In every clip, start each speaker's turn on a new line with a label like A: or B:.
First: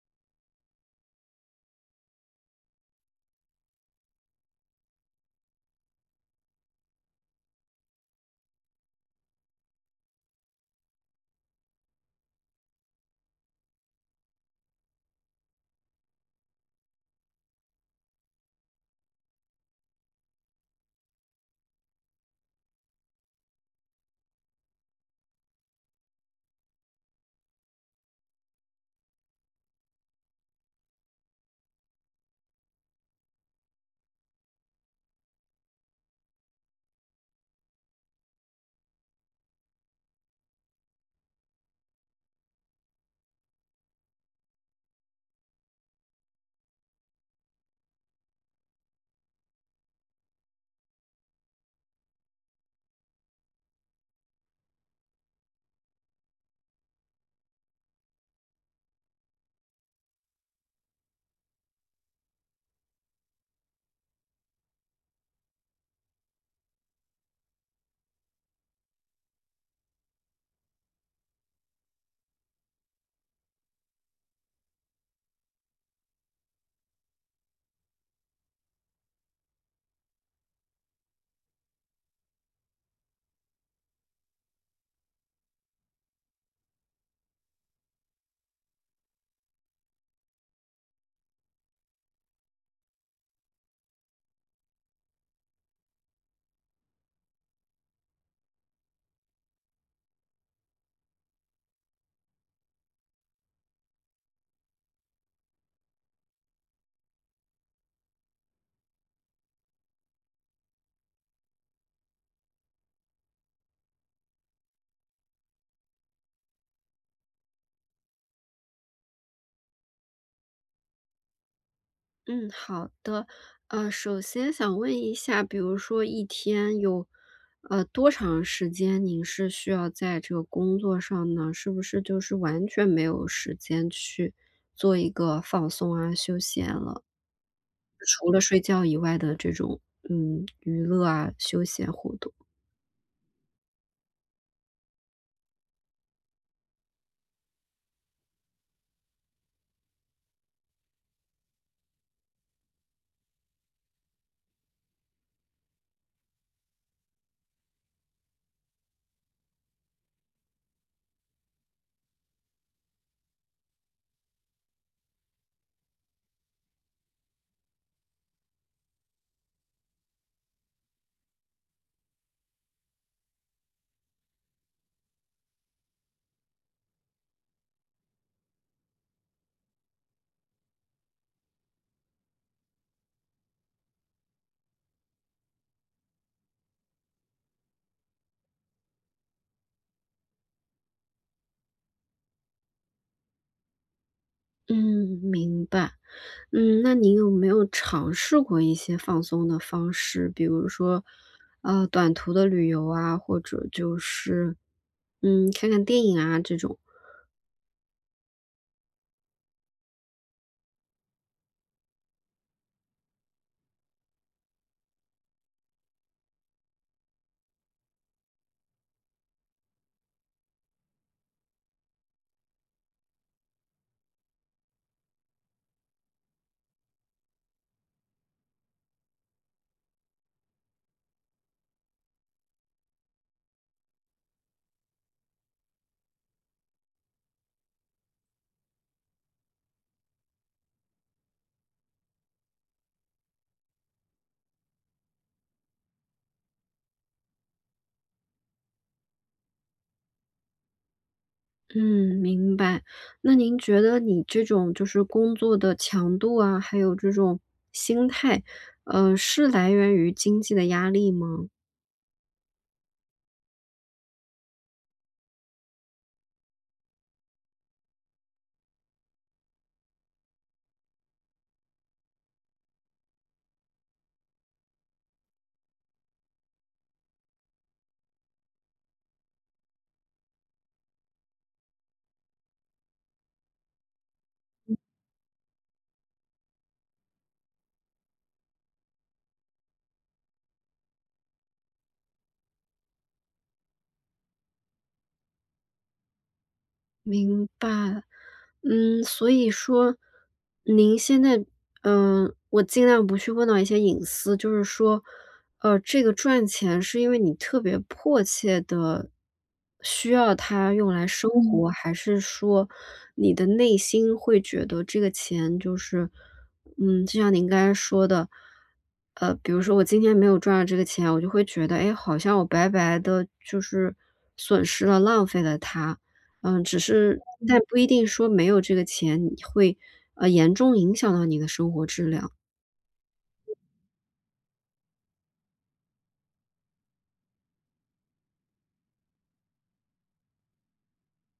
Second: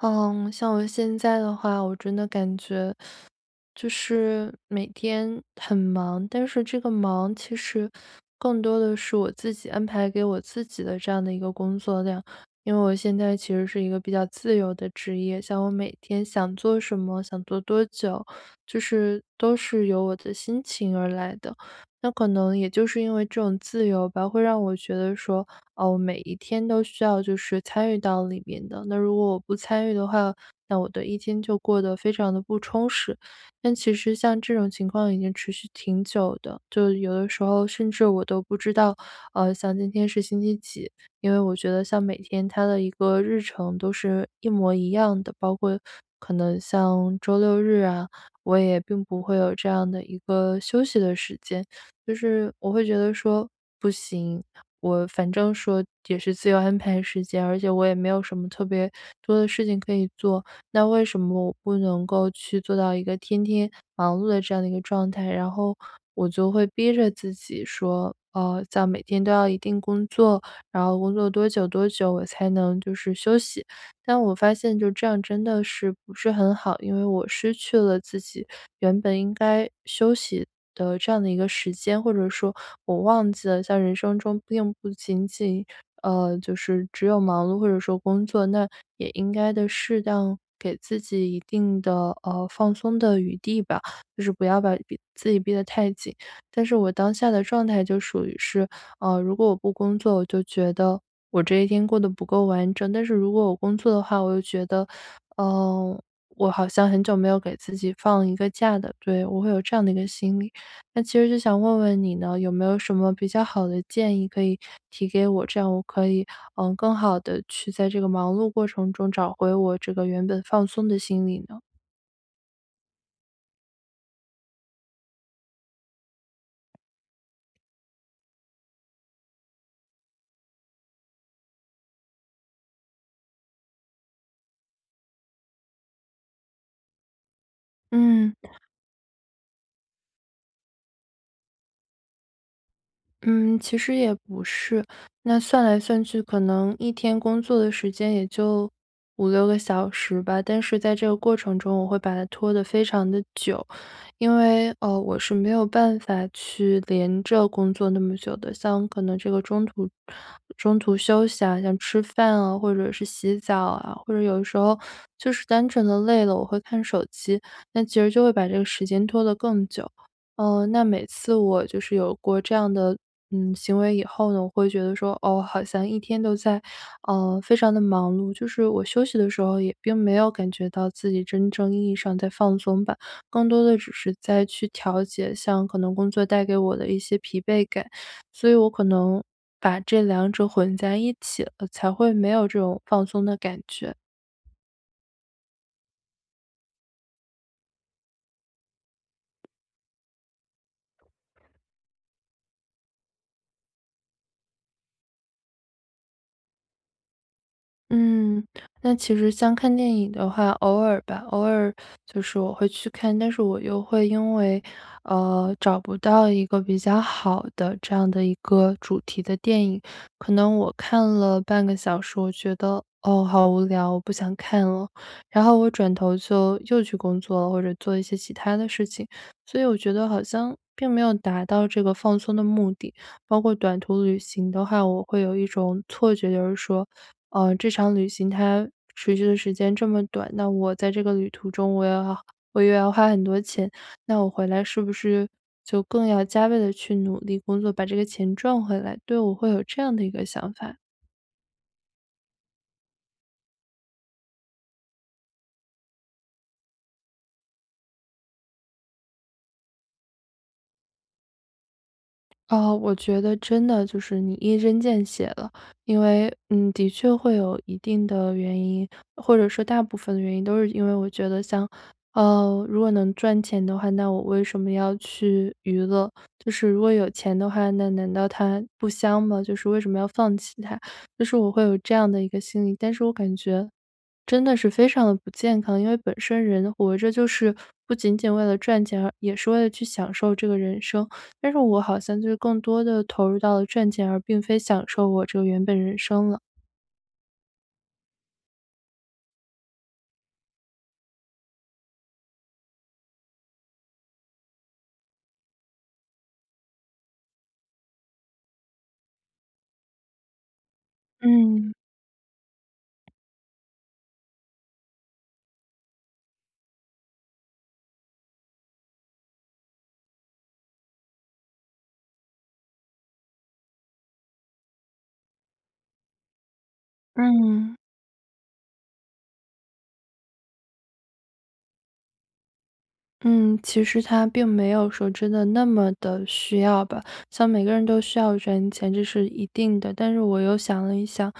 A: 嗯，像我现在的话，我真的感觉就是每天很忙，但是这个忙其实更多的是我自己安排给我自己的这样的一个工作量。因为我现在其实是一个比较自由的职业，像我每天想做什么、想做多久，就是都是由我的心情而来的。那可能也就是因为这种自由吧，会让我觉得说，哦，每一天都需要就是参与到里边的。那如果我不参与的话，那我的一天就过得非常地不充实。但其实像这种情况已经持续挺久的，就有的时候甚至我都不知道，呃，像今天是星期几。因为我觉得像每天它的一个日程都是一模一样的，包括可能像周六、日啊，我也并不会有这样的一个休息的时间。就是我会觉得说不行，我反正说也是自由安排时间，而且我也没有什么特别多的事情可以做，那为什么我不能够去做到一个天天忙碌的这样的一个状态？然后我就会逼着自己说，嗯，在每天都要一定工作，然后工作多久多久我才能就是休息。但我发现就这样真的是不是很好，因为我失去了自己原本应该休息的这样的一个时间。或者说我忘记了在人生中并不仅仅，呃，就是只有忙碌或者说工作，那也应该地适当给自己一定的，呃，放松的余地吧，就是不要把逼自己逼得太紧。但是我当下的状态就属于是，呃，如果我不工作，我就觉得我这一天过得不够完整。但是如果我工作的话，我又觉得，呃，我好像很久没有给自己放一个假的，对，我会有这样的一个心理。那其实就想问问你呢有没有什么比较好的建议可以提给我，这样我可以，嗯，更好地去在这个忙碌过程中找回我这个原本放松的心理呢？
B: 嗯，好的。呃，首先想问一下，比如说一天有，呃，多长时间，您是需要在这个工作上呢？是不是就是完全没有时间去做一个放松啊休闲了。除
A: 嗯。
B: 了睡觉以外的这种嗯，娱乐啊，休闲活动。
A: 嗯，其实也不是。那算来算去，可能一天工作的时间也就5-6个小时吧。但是在这个过程中，我会把它拖得非常地久。因为，呃，我是没有办法去连着工作那么久的，像可能这个中途中途休息啊，像吃饭啊，或者是洗澡啊，或者有的时候就是单纯地累了，我会看手机，那其实就会把这个时间拖得更久。呃，那每次我就是有过这样的，嗯，行为以后呢，我会觉得说，哦，好像一天都在，嗯，非常地忙碌，就是我休息的时候也并没有感觉到自己真正意义上在放松吧。更多的只是在去调节像可能工作带给我的一些疲惫感，所以我可能把这两者混在一起了，才会没有这种放松的感觉。
B: 嗯，明白。嗯，那您有没有尝试过一些放松的方式，比如说，呃，短途的旅游啊，或者就是，嗯，看看电影啊这种。
A: 嗯，那其实像看电影的话，偶尔吧，偶尔就是我会去看。但是我又会因为，呃，找不到一个比较好的这样的一个主题的电影，可能我看了半个小时，我觉得，哦，好无聊，我不想看了。然后我转头就又去工作了，或者做一些其它的事情。所以我觉得好像并没有达到这个放松的目的。包括短途旅行的话，我会有一种错觉，就是说，呃，这场旅行它持续的时间这么短，那我在这个旅途中我又我又要花很多钱，那我回来是不是就更要加倍地去努力工作，把这个钱赚回来？对，我会有这样的一个想法。
B: 嗯，明白。那您觉得你这种就是工作的强度啊，还有这种心态，呃，是来源于经济的压力吗？
A: 啊，我觉得真的就是你一针见血了。因为，嗯，的确会有一定的原因，或者说大部分的原因都是因为我觉得像呃，如果能赚钱的话，那我为什么要去娱乐？就是如果有钱的话，那难道它不香吗？就是为什么要放弃它，就是我会有这样的一个心理。但是我感觉，真的是
B: 嗯。
A: 非常不健康。因为本身人活着就是不仅仅为了赚钱，而也是为了去享受这个人生。但是我好像就是更多地投入到了赚钱，而并非享受我这个原本人生了。
B: 明白。嗯，所以说，您现在呃，我尽量不去问到一些隐私，就是说，呃，这个赚钱是因为你特别迫切地需要它用来生活，
A: 嗯。
B: 还是说你的内心会觉得这个钱就是嗯，就像您刚才说的，呃，比如说我今天没有赚到这个钱，我就会觉得，哎，好像我白白地就是损失了、浪费了它。呃，只是但
A: 嗯。
B: 不一定说没有这个钱，你会，呃，严重影响到你的生活质量。
A: 嗯，其实它并没有说真的那么地需要吧。像每个人都需要赚钱，这是一定的。但是我又想了一想，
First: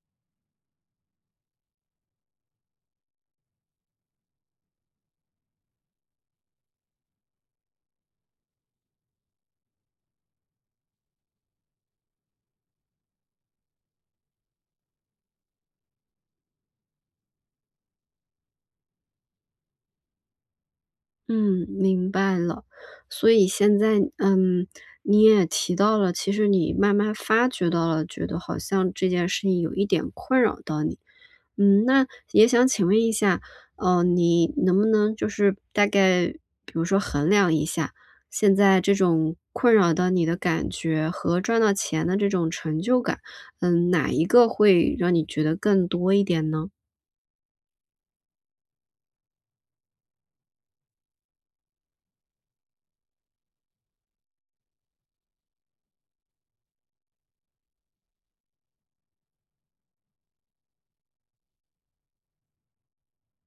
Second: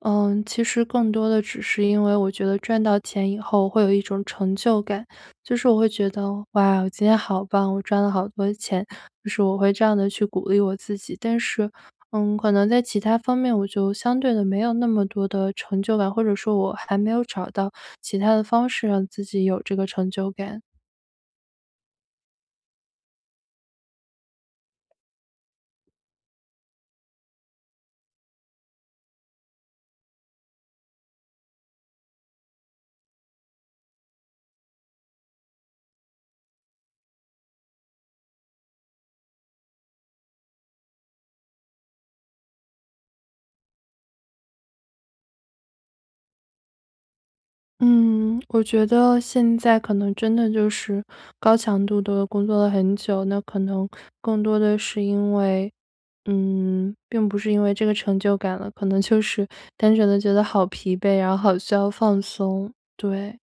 A: 嗯，其实更多的只是因为我觉得赚到钱以后会有一种成就感。就是我会觉得：“哇，我今天好棒，我赚了好多钱！”就是我会这样地去鼓励我自己。但是，嗯，可能在其他方面我就相对地没有那么多的成就感，或者说我还没有找到其他的方式让自己有这个成就感。
B: 嗯，明白了。所以现在嗯，你也提到了，其实你慢慢儿发觉到了觉得好像这件事情有一点困扰到你。嗯，那也想请问一下，嗯，你能不能就是大概比如说衡量一下，现在这种困扰到你的感觉和赚到钱的这种成就感，嗯，哪一个会让你觉得更多一点呢？
A: 嗯，我觉得现在可能真的就是高强度地工作了很久，那可能更多的是因为嗯，并不是因为这个成就感了，可能就是单纯地觉得好疲惫，然后好需要放松，对。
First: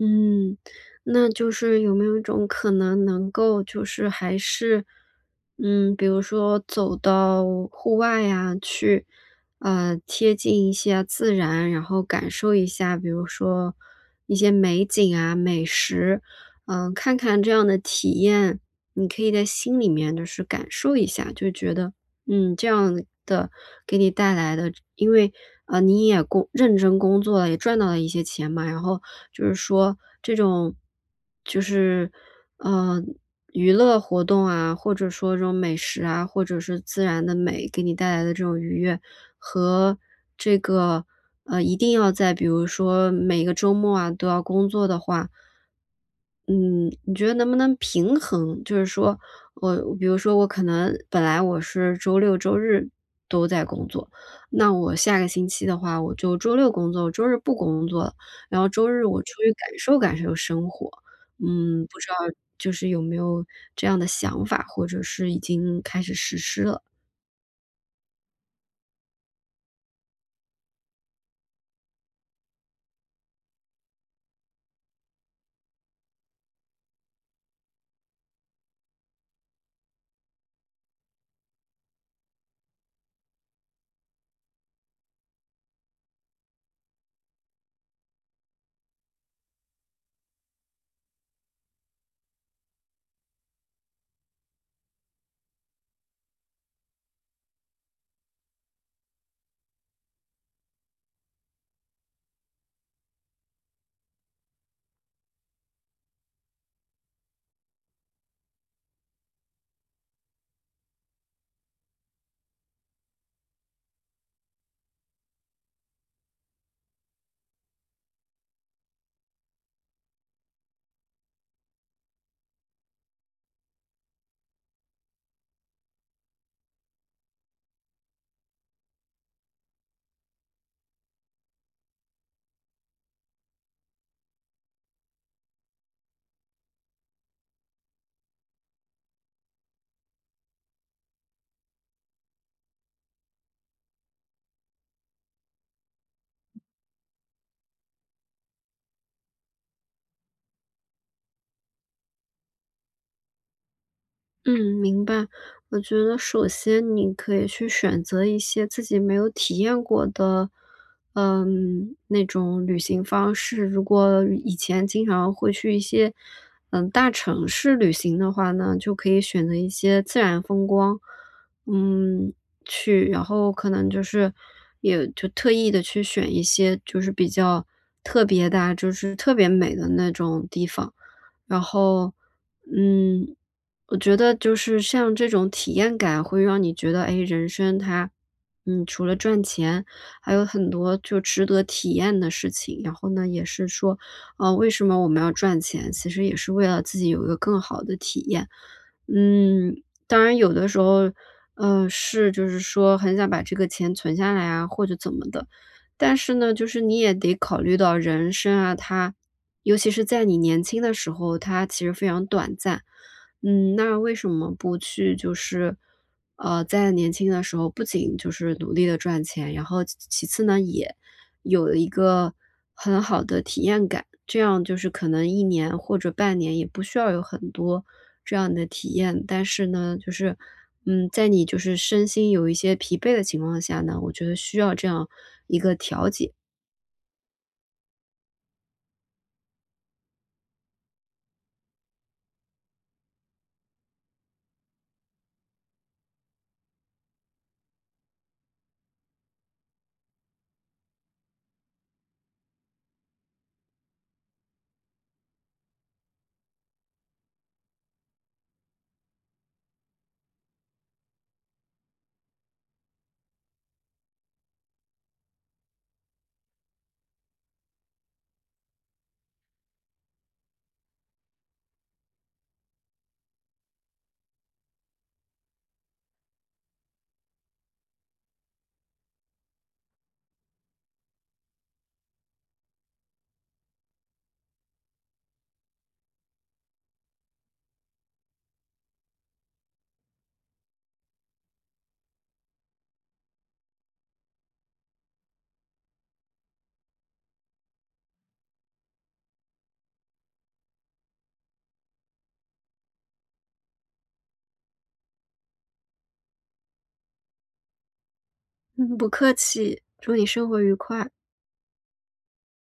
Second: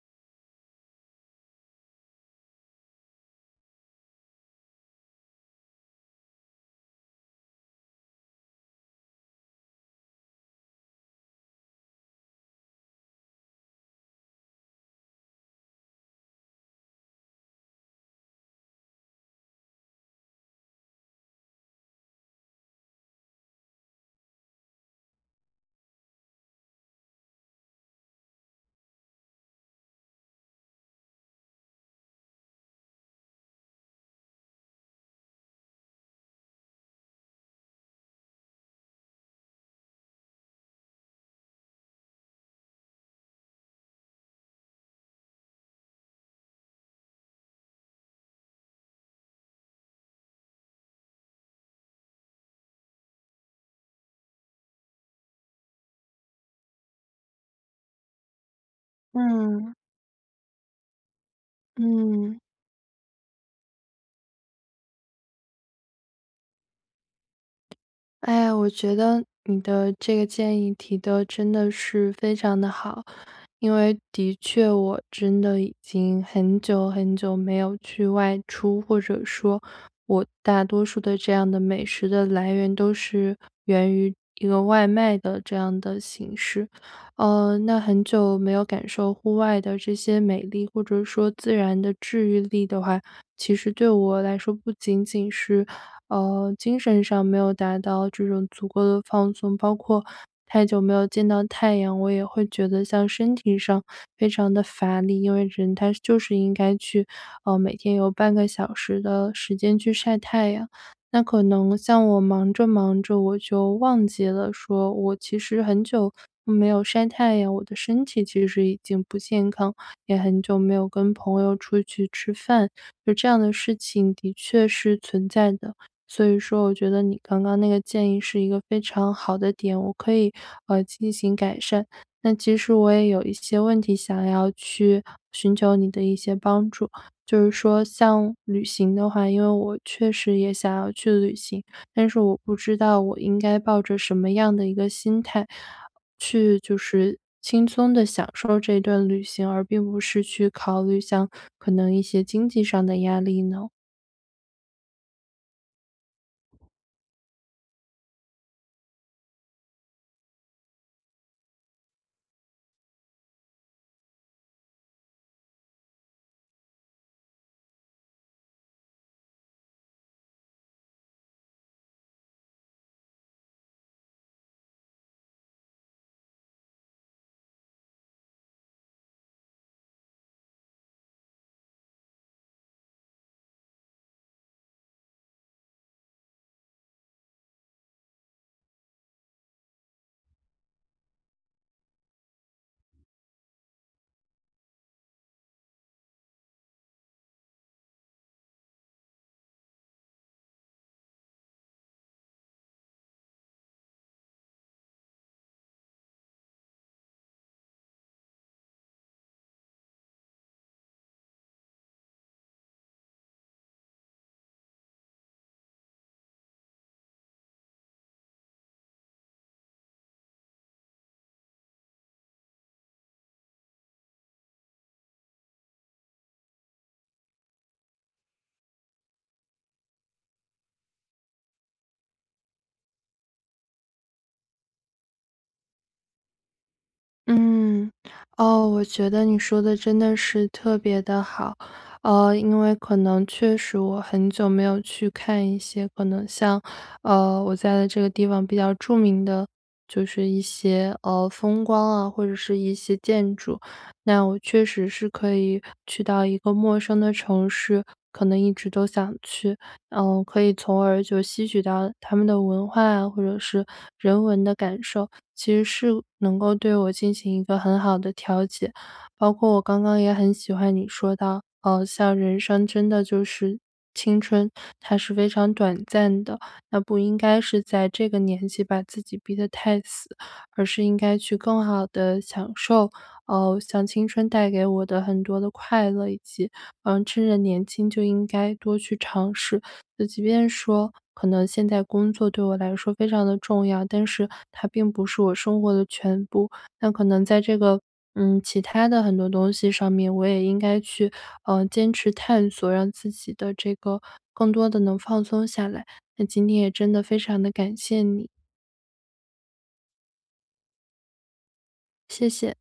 B: 嗯，那就是有没有一种可能能够就是还是嗯，比如说走到户外呀，去，呃，贴近一下自然。然后感受一下，比如说一些美景啊，美食。嗯，看看这样的体验，你可以在心里面就是感受一下，就觉得，嗯，这样的给你带来的因为，呃，你也工认真工作，也赚到了一些钱嘛。然后就是说这种，就是，呃，娱乐活动啊，或者说这种美食啊，或者是自然的美，给你带来的这种愉悦，和这个，呃，一定要在比如说每个周末啊都要工作的话嗯，你觉得能不能平衡，就是说我比如说我可能本来我是周六、周日都在工作，那我下个星期的话我就周六工作，我周日不工作了。然后周日我出去
A: 嗯。
B: 感受感受生活，嗯，不知道
A: 嗯。
B: 就是有没有这样的想法，或者是已经开始实施了？
A: 哎呀，我觉得你的这个建议提得真的是非常地好。因为的确我真的已经很久很久没有去外出，或者说，我大多数的这样的美食的来源都是源于一个外卖的这样的形式。呃，那很久没有感受户外的这些美丽，或者说自然的治愈力的话，其实对我来说，不仅仅是，呃，精神上没有达到这种足够的放松。包括太久没有见到太阳，我也会觉得像身体上非常地乏力。因为人他就是应该去呃，每天有半个小时的时间去晒太阳。那可能像我忙着忙着，我就忘记了说，我其实很久，嗯，没有晒太阳，我的身体其实已经不健康，也很久没有跟朋友出去吃饭，就这样的事情的确是存在的。所以说我觉得你刚刚那个建议是一个非常好的点，我可以，呃，进行改善。那其实我也有一些问题想要去寻求你的一些帮助，就是说像旅行的话因为我确实也想要去旅行，但是我不知道我应该抱着什么样的一个心态，去就是轻松地享受这段旅行，而并不是去考虑像可能一些经济上的压力呢？
B: 嗯，明白。我觉得首先你可以去选择一些自己没有体验过的，嗯，那种旅行方式。如果以前经常会去一些，嗯，大城市旅行的话呢，就可以选择一些自然风光嗯，去。然后可能就是也就特意地去选一些就是比较特别的啊，就是特别美的那种地方。然后，嗯，我觉得就是像这种体验感会让你觉得，诶，人生它，嗯，除了赚钱，还有很多就值得体验的事情。然后呢也是说，呃，为什么我们要赚钱，其实也是为了自己有一个更好的体验。嗯，当然有的时候，呃，是就是说很想把这个钱存下来啊或者怎么的，但是呢就是你也得考虑到人生啊它尤其是在你年轻的时候，它其实非常短暂。嗯，那为什么不去就是，呃，在年轻的时候不仅就是努力地赚钱，然后其其次呢，也有一个很好的体验感。这样就是可能1年或者半年也不需要有很多这样的体验，但是呢，就是，嗯，在你就是身心有一些疲惫的情况下呢，我觉得需要这样一个调节。
A: 嗯，哦。我觉得你说的真的是特别的好，呃，因为可能确实我很久没有去看一些可能像，呃，我在这个地方比较著名的就是一些，呃，风光啊，或者是一些建筑。那我确实是可以去到一个陌生的城市，可能一直都想去呃，可以从而就吸取到他们的文化，或者是人文的感受。其实是能够对我进行一个很好的调解，包括我刚刚也很喜欢你说到，呃，像人生真的就是青春，它是非常短暂的。那不应该是在这个年纪把自己逼得太死，而是应该去更好地享受，呃，像青春带给我的很多的快乐，以及，呃，趁着年轻就应该多去尝试。那即便说可能现在工作对我来说非常地重要，但是它并不是我生活的全部。那可能在这个，嗯，其他的很多东西上面，我也应该去，呃，坚持探索让自己的这个更多地能放松下来。那今天也真的非常地感谢你。
B: 嗯，不客气，祝你生活愉快。
A: 谢谢。